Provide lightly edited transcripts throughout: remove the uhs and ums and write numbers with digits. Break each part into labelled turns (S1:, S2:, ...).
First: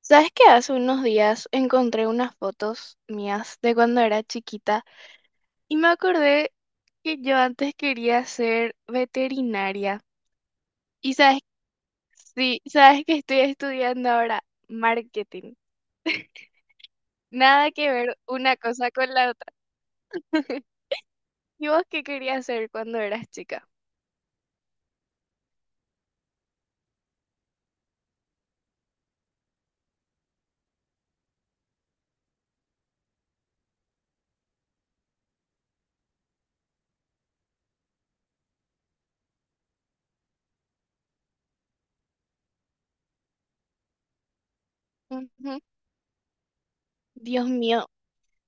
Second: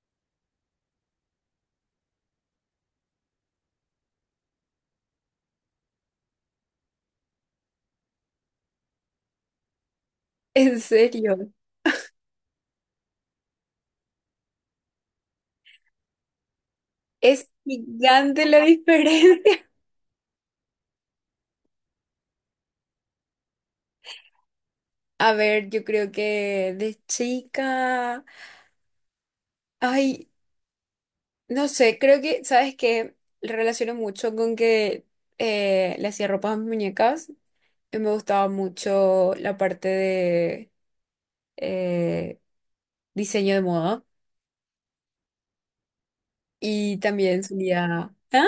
S1: ¿Sabes qué? Hace unos días encontré unas fotos mías de cuando era chiquita y me acordé que yo antes quería ser veterinaria.
S2: En
S1: Y sabes,
S2: serio,
S1: sí, sabes que estoy estudiando ahora marketing.
S2: es
S1: Nada que ver
S2: gigante
S1: una
S2: la
S1: cosa con la otra.
S2: diferencia.
S1: ¿Y vos qué querías ser cuando eras chica?
S2: A ver, yo creo que de chica, ay, no sé, creo que, ¿sabes qué? Relaciono mucho con que le hacía ropa a mis muñecas. Y me gustaba mucho la parte de eh, diseño de moda
S1: Ujú.
S2: y también
S1: Dios mío,
S2: solía. ¿Ah?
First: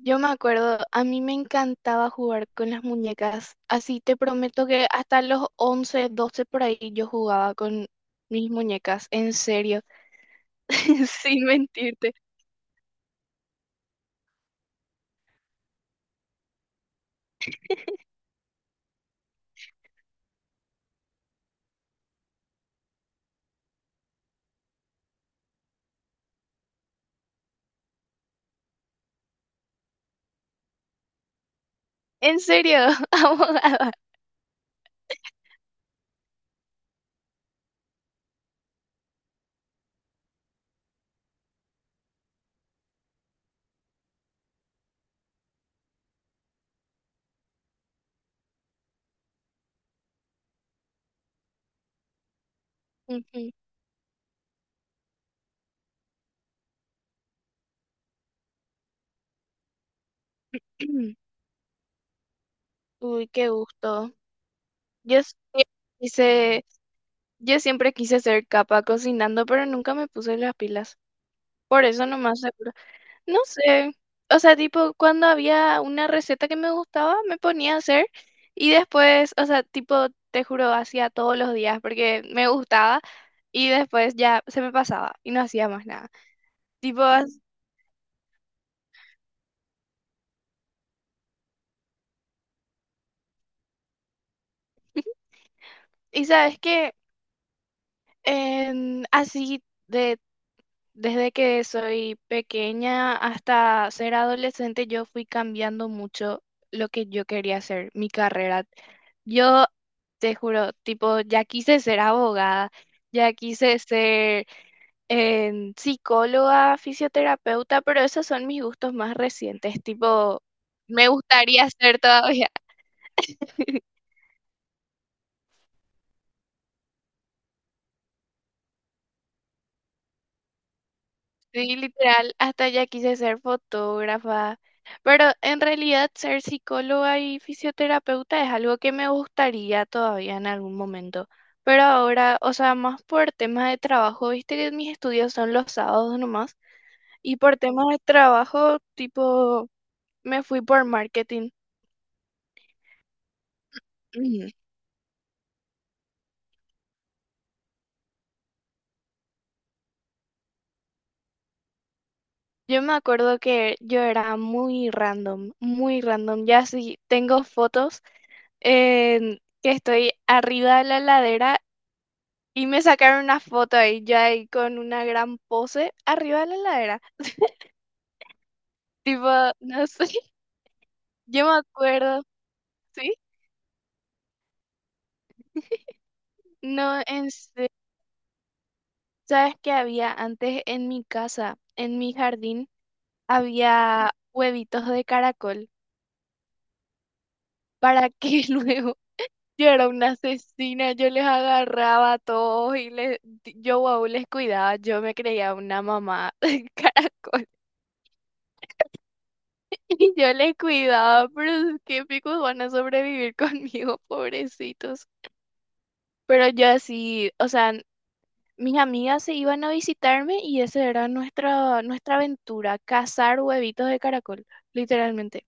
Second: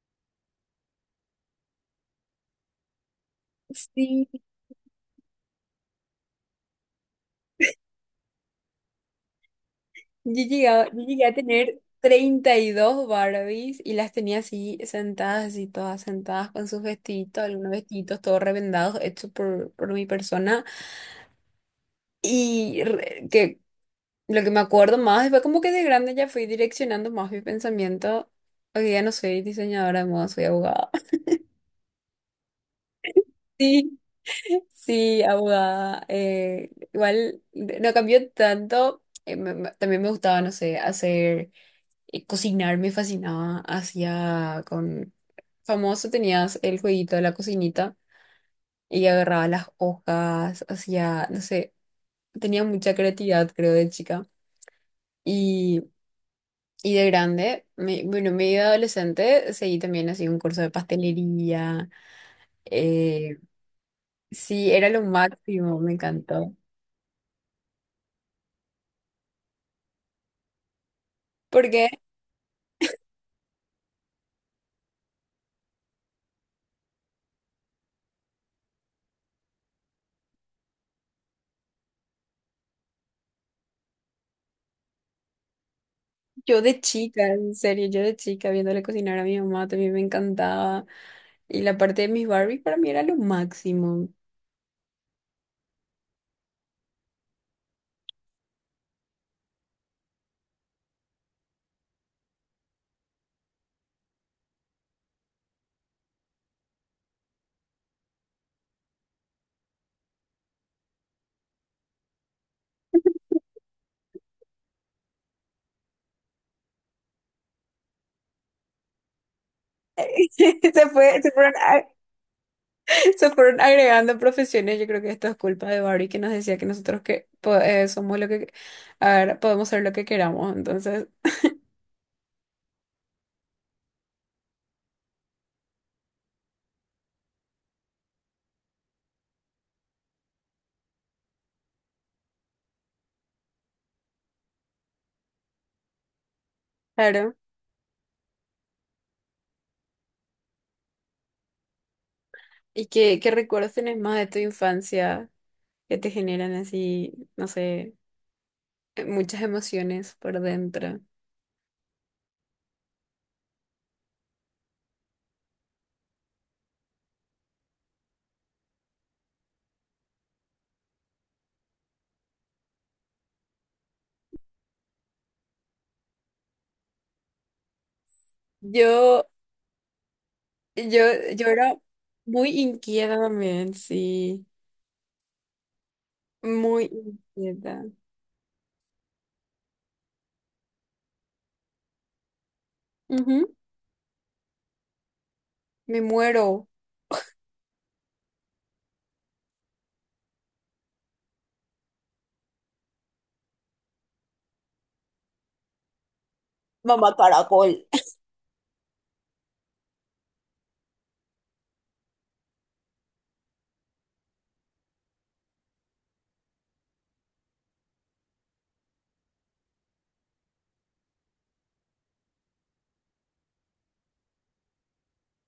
S1: yo me acuerdo, a mí me encantaba jugar con las muñecas. Así te
S2: Sí.
S1: prometo que hasta los 11, 12 por ahí yo jugaba con mis muñecas, en serio,
S2: Yo llegué a
S1: sin
S2: tener
S1: mentirte.
S2: 32 Barbies y las tenía así sentadas, así todas sentadas con sus vestiditos, algunos vestiditos todos revendados, hechos por mi persona. Y que lo que me acuerdo más fue como que de grande ya fui direccionando más mi pensamiento. Hoy día no soy diseñadora de moda, soy abogada.
S1: En serio, abogada.
S2: Sí, sí, abogada. Igual no cambió tanto. También me gustaba, no sé, hacer cocinar me fascinaba. Hacía con Famoso tenías el jueguito de la cocinita y agarraba las hojas, hacía, no sé, tenía mucha
S1: Ujú.
S2: creatividad, creo, de chica. Y, y de grande, bueno, medio adolescente, seguí también así un curso de pastelería.
S1: Uy,
S2: eh,
S1: qué gusto.
S2: sí, era lo
S1: Yo siempre
S2: máximo, me encantó.
S1: quise, yo siempre quise ser capa cocinando, pero nunca me puse las pilas.
S2: Porque
S1: Por eso nomás seguro. No sé, o sea, tipo, cuando había una receta que me gustaba, me ponía a hacer y después, o sea, tipo, te juro, hacía todos los días porque me gustaba y después ya se me pasaba y no hacía más nada.
S2: yo de
S1: Tipo,
S2: chica,
S1: as-
S2: en serio, yo de chica, viéndole cocinar a mi mamá, también me encantaba. Y la parte de mis Barbies para mí era lo máximo.
S1: y sabes que así de desde que soy pequeña hasta ser adolescente, yo fui cambiando mucho lo que yo quería hacer, mi carrera. Yo te juro, tipo, ya quise ser abogada, ya quise ser psicóloga, fisioterapeuta, pero esos son mis gustos más recientes, tipo,
S2: Se
S1: me
S2: fue, se fueron,
S1: gustaría
S2: a-
S1: ser todavía.
S2: Se fueron agregando profesiones. Yo creo que esto es culpa de Barry que nos decía que nosotros somos lo que a ver, podemos ser lo que queramos. Entonces,
S1: Sí, literal, hasta ya quise ser fotógrafa, pero en realidad ser psicóloga y fisioterapeuta es algo que me gustaría todavía en algún momento, pero ahora, o sea, más por temas de trabajo, viste que mis estudios son los sábados nomás,
S2: claro.
S1: y por temas de trabajo, tipo, me fui por marketing.
S2: ¿Y qué recuerdos tenés más de tu
S1: Ujú.
S2: infancia que te generan así, no sé, muchas emociones por dentro?
S1: Yo me acuerdo que yo era muy random, ya sí, tengo fotos en que estoy arriba de la ladera y me sacaron una foto ahí, ya ahí con una gran pose arriba de la heladera.
S2: Yo,
S1: Tipo, no sé,
S2: yo,
S1: yo
S2: yo
S1: me
S2: era
S1: acuerdo,
S2: muy
S1: ¿sí?
S2: inquieta también, sí. Muy
S1: No, en serio,
S2: inquieta.
S1: ¿sabes qué había antes en mi casa, en mi jardín?
S2: Ujú.
S1: Había huevitos de caracol
S2: Me muero.
S1: para que luego yo era una asesina, yo les agarraba a todos y les, yo wow, les cuidaba, yo me creía una mamá
S2: Mamá
S1: caracol.
S2: caracol.
S1: Y yo le cuidaba, pero es que picos van a sobrevivir conmigo, pobrecitos. Pero yo así, o sea, mis amigas se iban a visitarme y esa era nuestra aventura, cazar huevitos de caracol, literalmente.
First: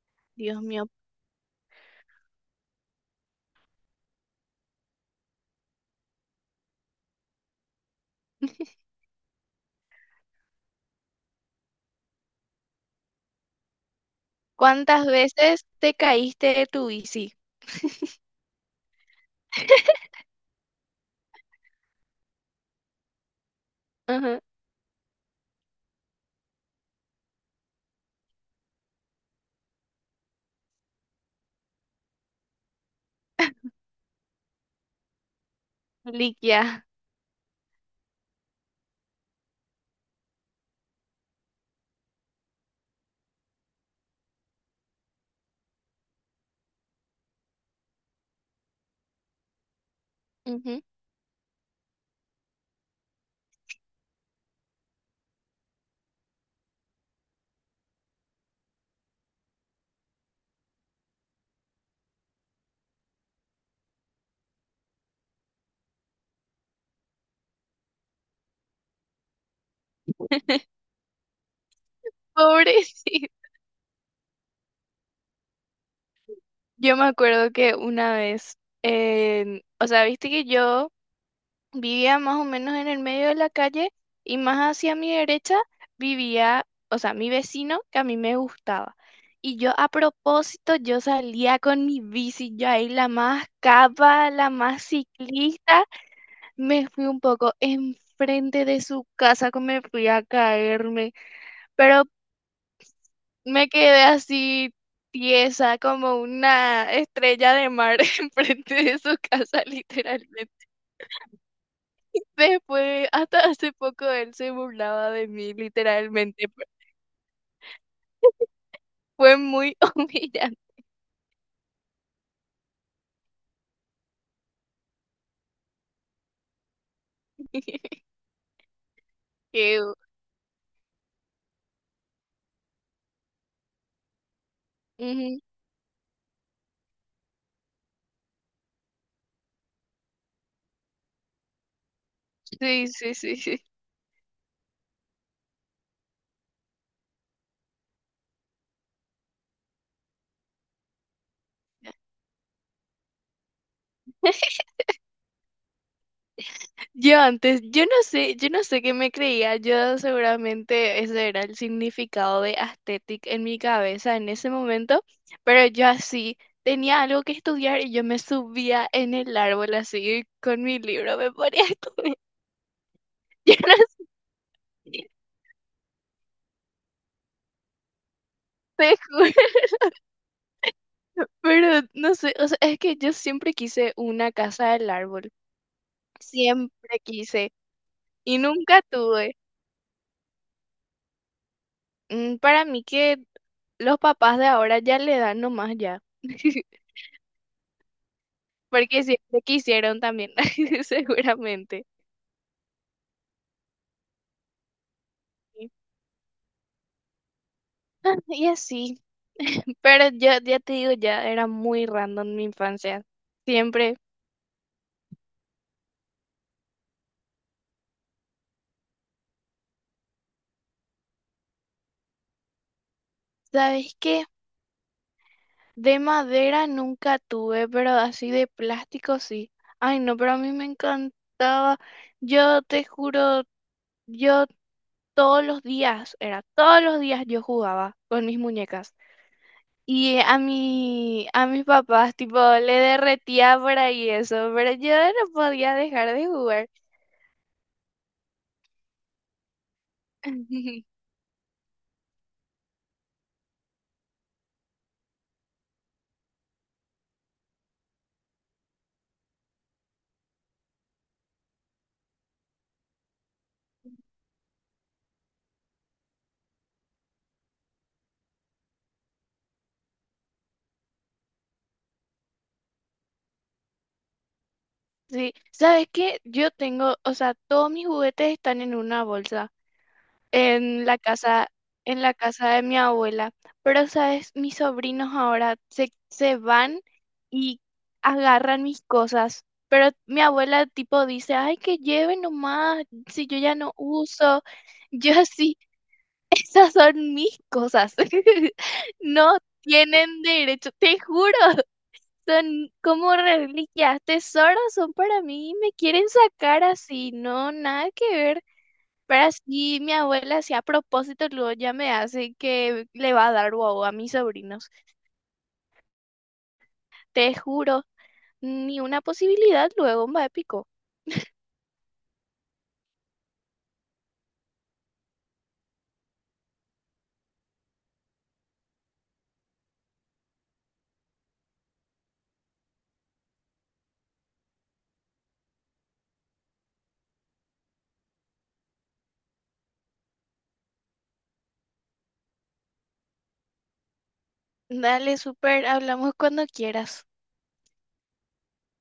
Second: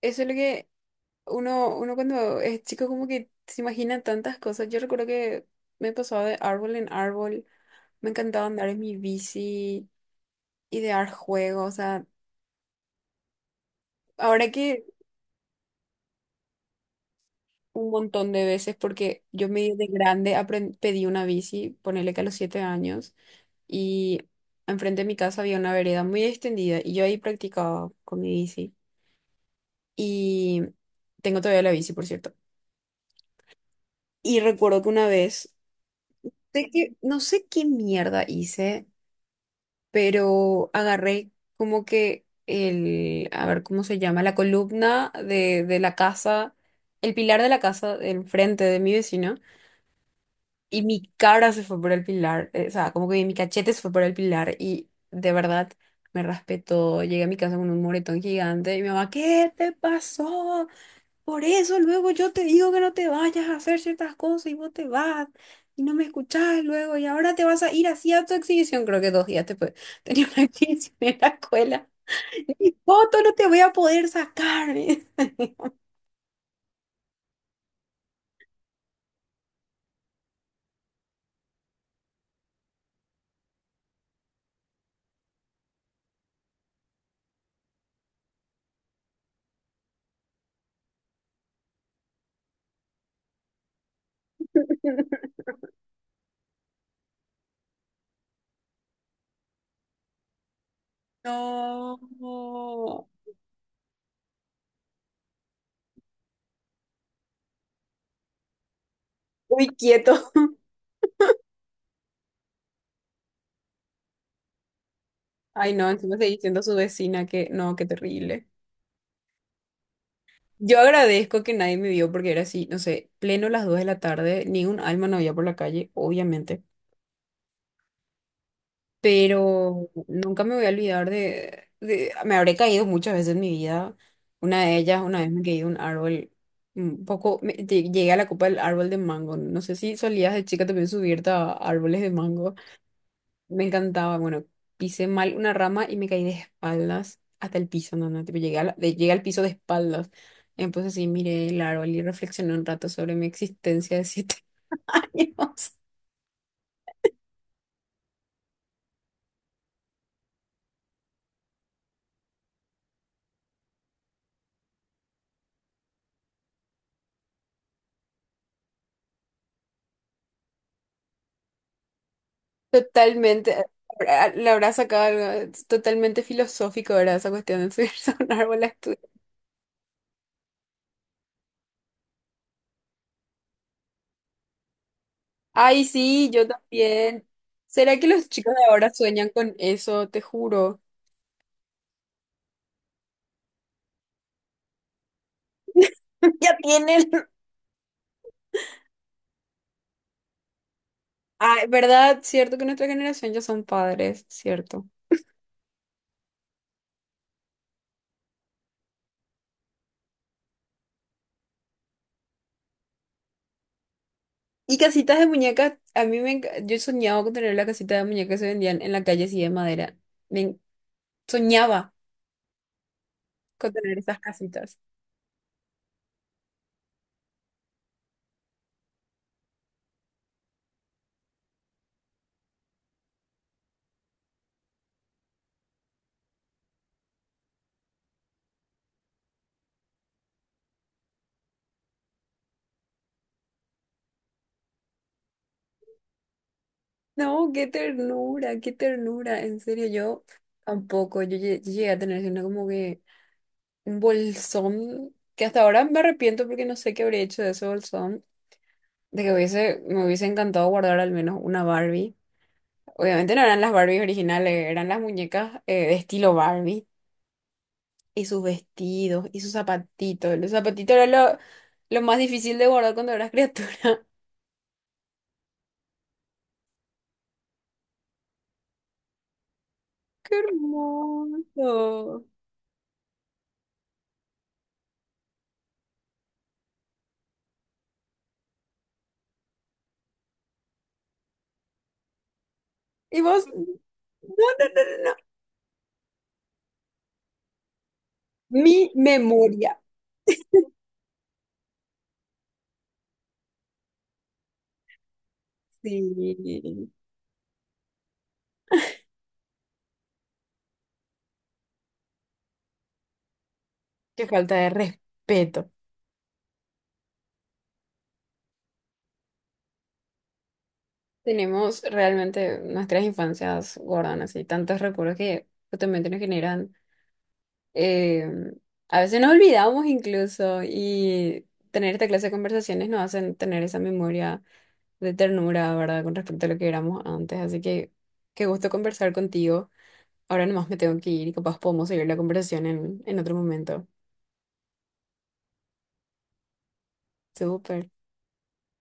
S2: Eso es lo
S1: Dios
S2: que
S1: mío,
S2: Uno cuando es chico como que se imagina tantas cosas. Yo recuerdo que me pasaba de árbol en árbol, me encantaba andar en mi bici, idear juegos, o sea, ahora que
S1: ¿cuántas veces te caíste de tu bici?
S2: un montón de veces, porque yo medio de grande pedí una bici, ponele que a los 7 años, y
S1: Ajá,
S2: enfrente de mi casa había una vereda muy extendida y yo ahí practicaba con mi bici. Y tengo todavía la bici, por cierto. Y recuerdo que una vez, sé
S1: Liquia.
S2: que, no sé qué mierda hice, pero agarré como que a ver cómo se llama, la columna de la casa, el pilar de la casa del frente de mi vecino, y
S1: Ujú.
S2: mi cara se fue por el pilar, o sea, como que mi cachete se fue por el pilar, y de verdad me raspé todo, llegué a mi casa con un moretón gigante, y mi mamá, ¿qué te pasó? Por eso luego yo te digo que no te vayas a hacer ciertas cosas y vos te vas y no me escuchás luego y ahora te vas a ir así a tu exhibición, creo que 2 días después tenía una exhibición en la escuela. Mi foto
S1: Pobrecito.
S2: no te voy a poder sacar, me dice.
S1: Yo me acuerdo que una vez, o sea, viste que yo vivía más o menos en el medio de la calle y más hacia mi derecha vivía, o sea, mi vecino que a mí me gustaba. Y yo a propósito, yo salía con mi bici, yo ahí la más capa, la más ciclista, me fui un poco enfrente de su casa, que me fui a caerme, pero
S2: No.
S1: me quedé así tiesa como una estrella de mar enfrente de su casa,
S2: Muy quieto.
S1: literalmente. Después, hasta hace poco él se burlaba de mí,
S2: Ay, no, encima seguí
S1: literalmente.
S2: diciendo a su vecina que no, qué terrible.
S1: Fue muy humillante.
S2: Yo agradezco que nadie me vio porque era así, no sé, pleno las 2 de la tarde, ni un alma no había por la calle, obviamente.
S1: Qué
S2: Pero
S1: u-
S2: nunca me voy a olvidar Me habré caído muchas veces en mi vida. Una de ellas, una vez
S1: Ujú.
S2: me caí de un árbol, un poco, llegué a la copa del árbol de mango. No sé si solías de chica también subirte a árboles de mango.
S1: Sí, sí, sí, sí.
S2: Me encantaba, bueno, pisé mal una rama y me caí de espaldas hasta el piso, no, no, tipo, llegué, llegué al piso de espaldas. Entonces sí, miré el árbol y reflexioné un rato sobre mi existencia de 7 años.
S1: Yo antes, yo no sé qué me creía. Yo seguramente ese era el significado de aesthetic en mi cabeza en ese momento, pero yo así tenía algo que estudiar y yo me subía en el árbol así con mi libro, me ponía a estudiar.
S2: Totalmente.
S1: Yo no
S2: Le habrá sacado
S1: sé,
S2: algo totalmente filosófico, ¿verdad? Esa cuestión de subirse a un árbol a
S1: te
S2: estudiar.
S1: juro. Pero no sé, o sea, es que yo siempre quise una casa del árbol,
S2: Ay, sí, yo
S1: siempre
S2: también.
S1: quise
S2: ¿Será que los
S1: y
S2: chicos de
S1: nunca
S2: ahora sueñan
S1: tuve.
S2: con eso? Te juro.
S1: Mm, para mí que los papás de ahora ya le dan nomás ya,
S2: Ya tienen.
S1: porque siempre quisieron también,
S2: Ay,
S1: seguramente.
S2: ¿verdad? Cierto que nuestra generación ya son padres, cierto.
S1: Ah, y así, pero yo ya te digo, ya era muy random mi infancia, siempre.
S2: Y casitas de muñecas, a mí Yo soñaba con tener la casita de muñecas que se vendían en la calle así de madera. Me en- Soñaba con
S1: ¿Sabes
S2: tener esas
S1: qué?
S2: casitas.
S1: De madera nunca tuve, pero así de plástico sí. Ay, no, pero a mí me encantaba. Yo te juro, yo todos los días, era todos los días yo jugaba con mis muñecas. Y a mi, a mis papás, tipo, le derretía por ahí eso, pero yo no podía dejar de jugar.
S2: No, qué ternura, qué ternura. En serio, yo tampoco. Yo llegué a tener así una como que un bolsón que hasta ahora me arrepiento porque no sé qué habría hecho de ese bolsón. De que hubiese, me hubiese encantado guardar al menos una Barbie. Obviamente no eran las Barbies originales, eran las muñecas de estilo Barbie. Y sus vestidos, y sus zapatitos. Los zapatitos eran lo más difícil de guardar cuando eras criatura.
S1: Sí, ¿sabes qué? Yo tengo, o sea, todos mis juguetes están en una bolsa,
S2: ¡Qué
S1: en la casa, en la
S2: hermoso!
S1: casa de mi abuela. Pero, ¿sabes? Mis sobrinos ahora se van y agarran mis cosas. Pero mi abuela tipo dice, ay, que lleven nomás,
S2: Y
S1: si yo
S2: vos,
S1: ya
S2: no,
S1: no uso.
S2: no, no, no.
S1: Yo así, esas son mis cosas.
S2: Mi
S1: No
S2: memoria.
S1: tienen derecho, te juro, son como reliquias, tesoros son para mí me quieren sacar
S2: Sí.
S1: así. No, nada que ver. Pero así mi abuela, si a propósito, luego ya me hace que le va a dar guau a mis
S2: Qué falta
S1: sobrinos.
S2: de respeto.
S1: Te juro, ni una posibilidad luego, va épico.
S2: Tenemos realmente nuestras infancias guardan así tantos recuerdos que justamente nos generan. eh, a veces nos olvidamos incluso y tener esta clase de conversaciones nos hacen tener esa memoria de ternura, ¿verdad? Con respecto a lo que éramos antes. Así que qué gusto conversar contigo. Ahora nomás me tengo que ir y capaz podemos seguir la conversación en otro momento.
S1: Dale, súper, hablamos cuando quieras.
S2: Súper.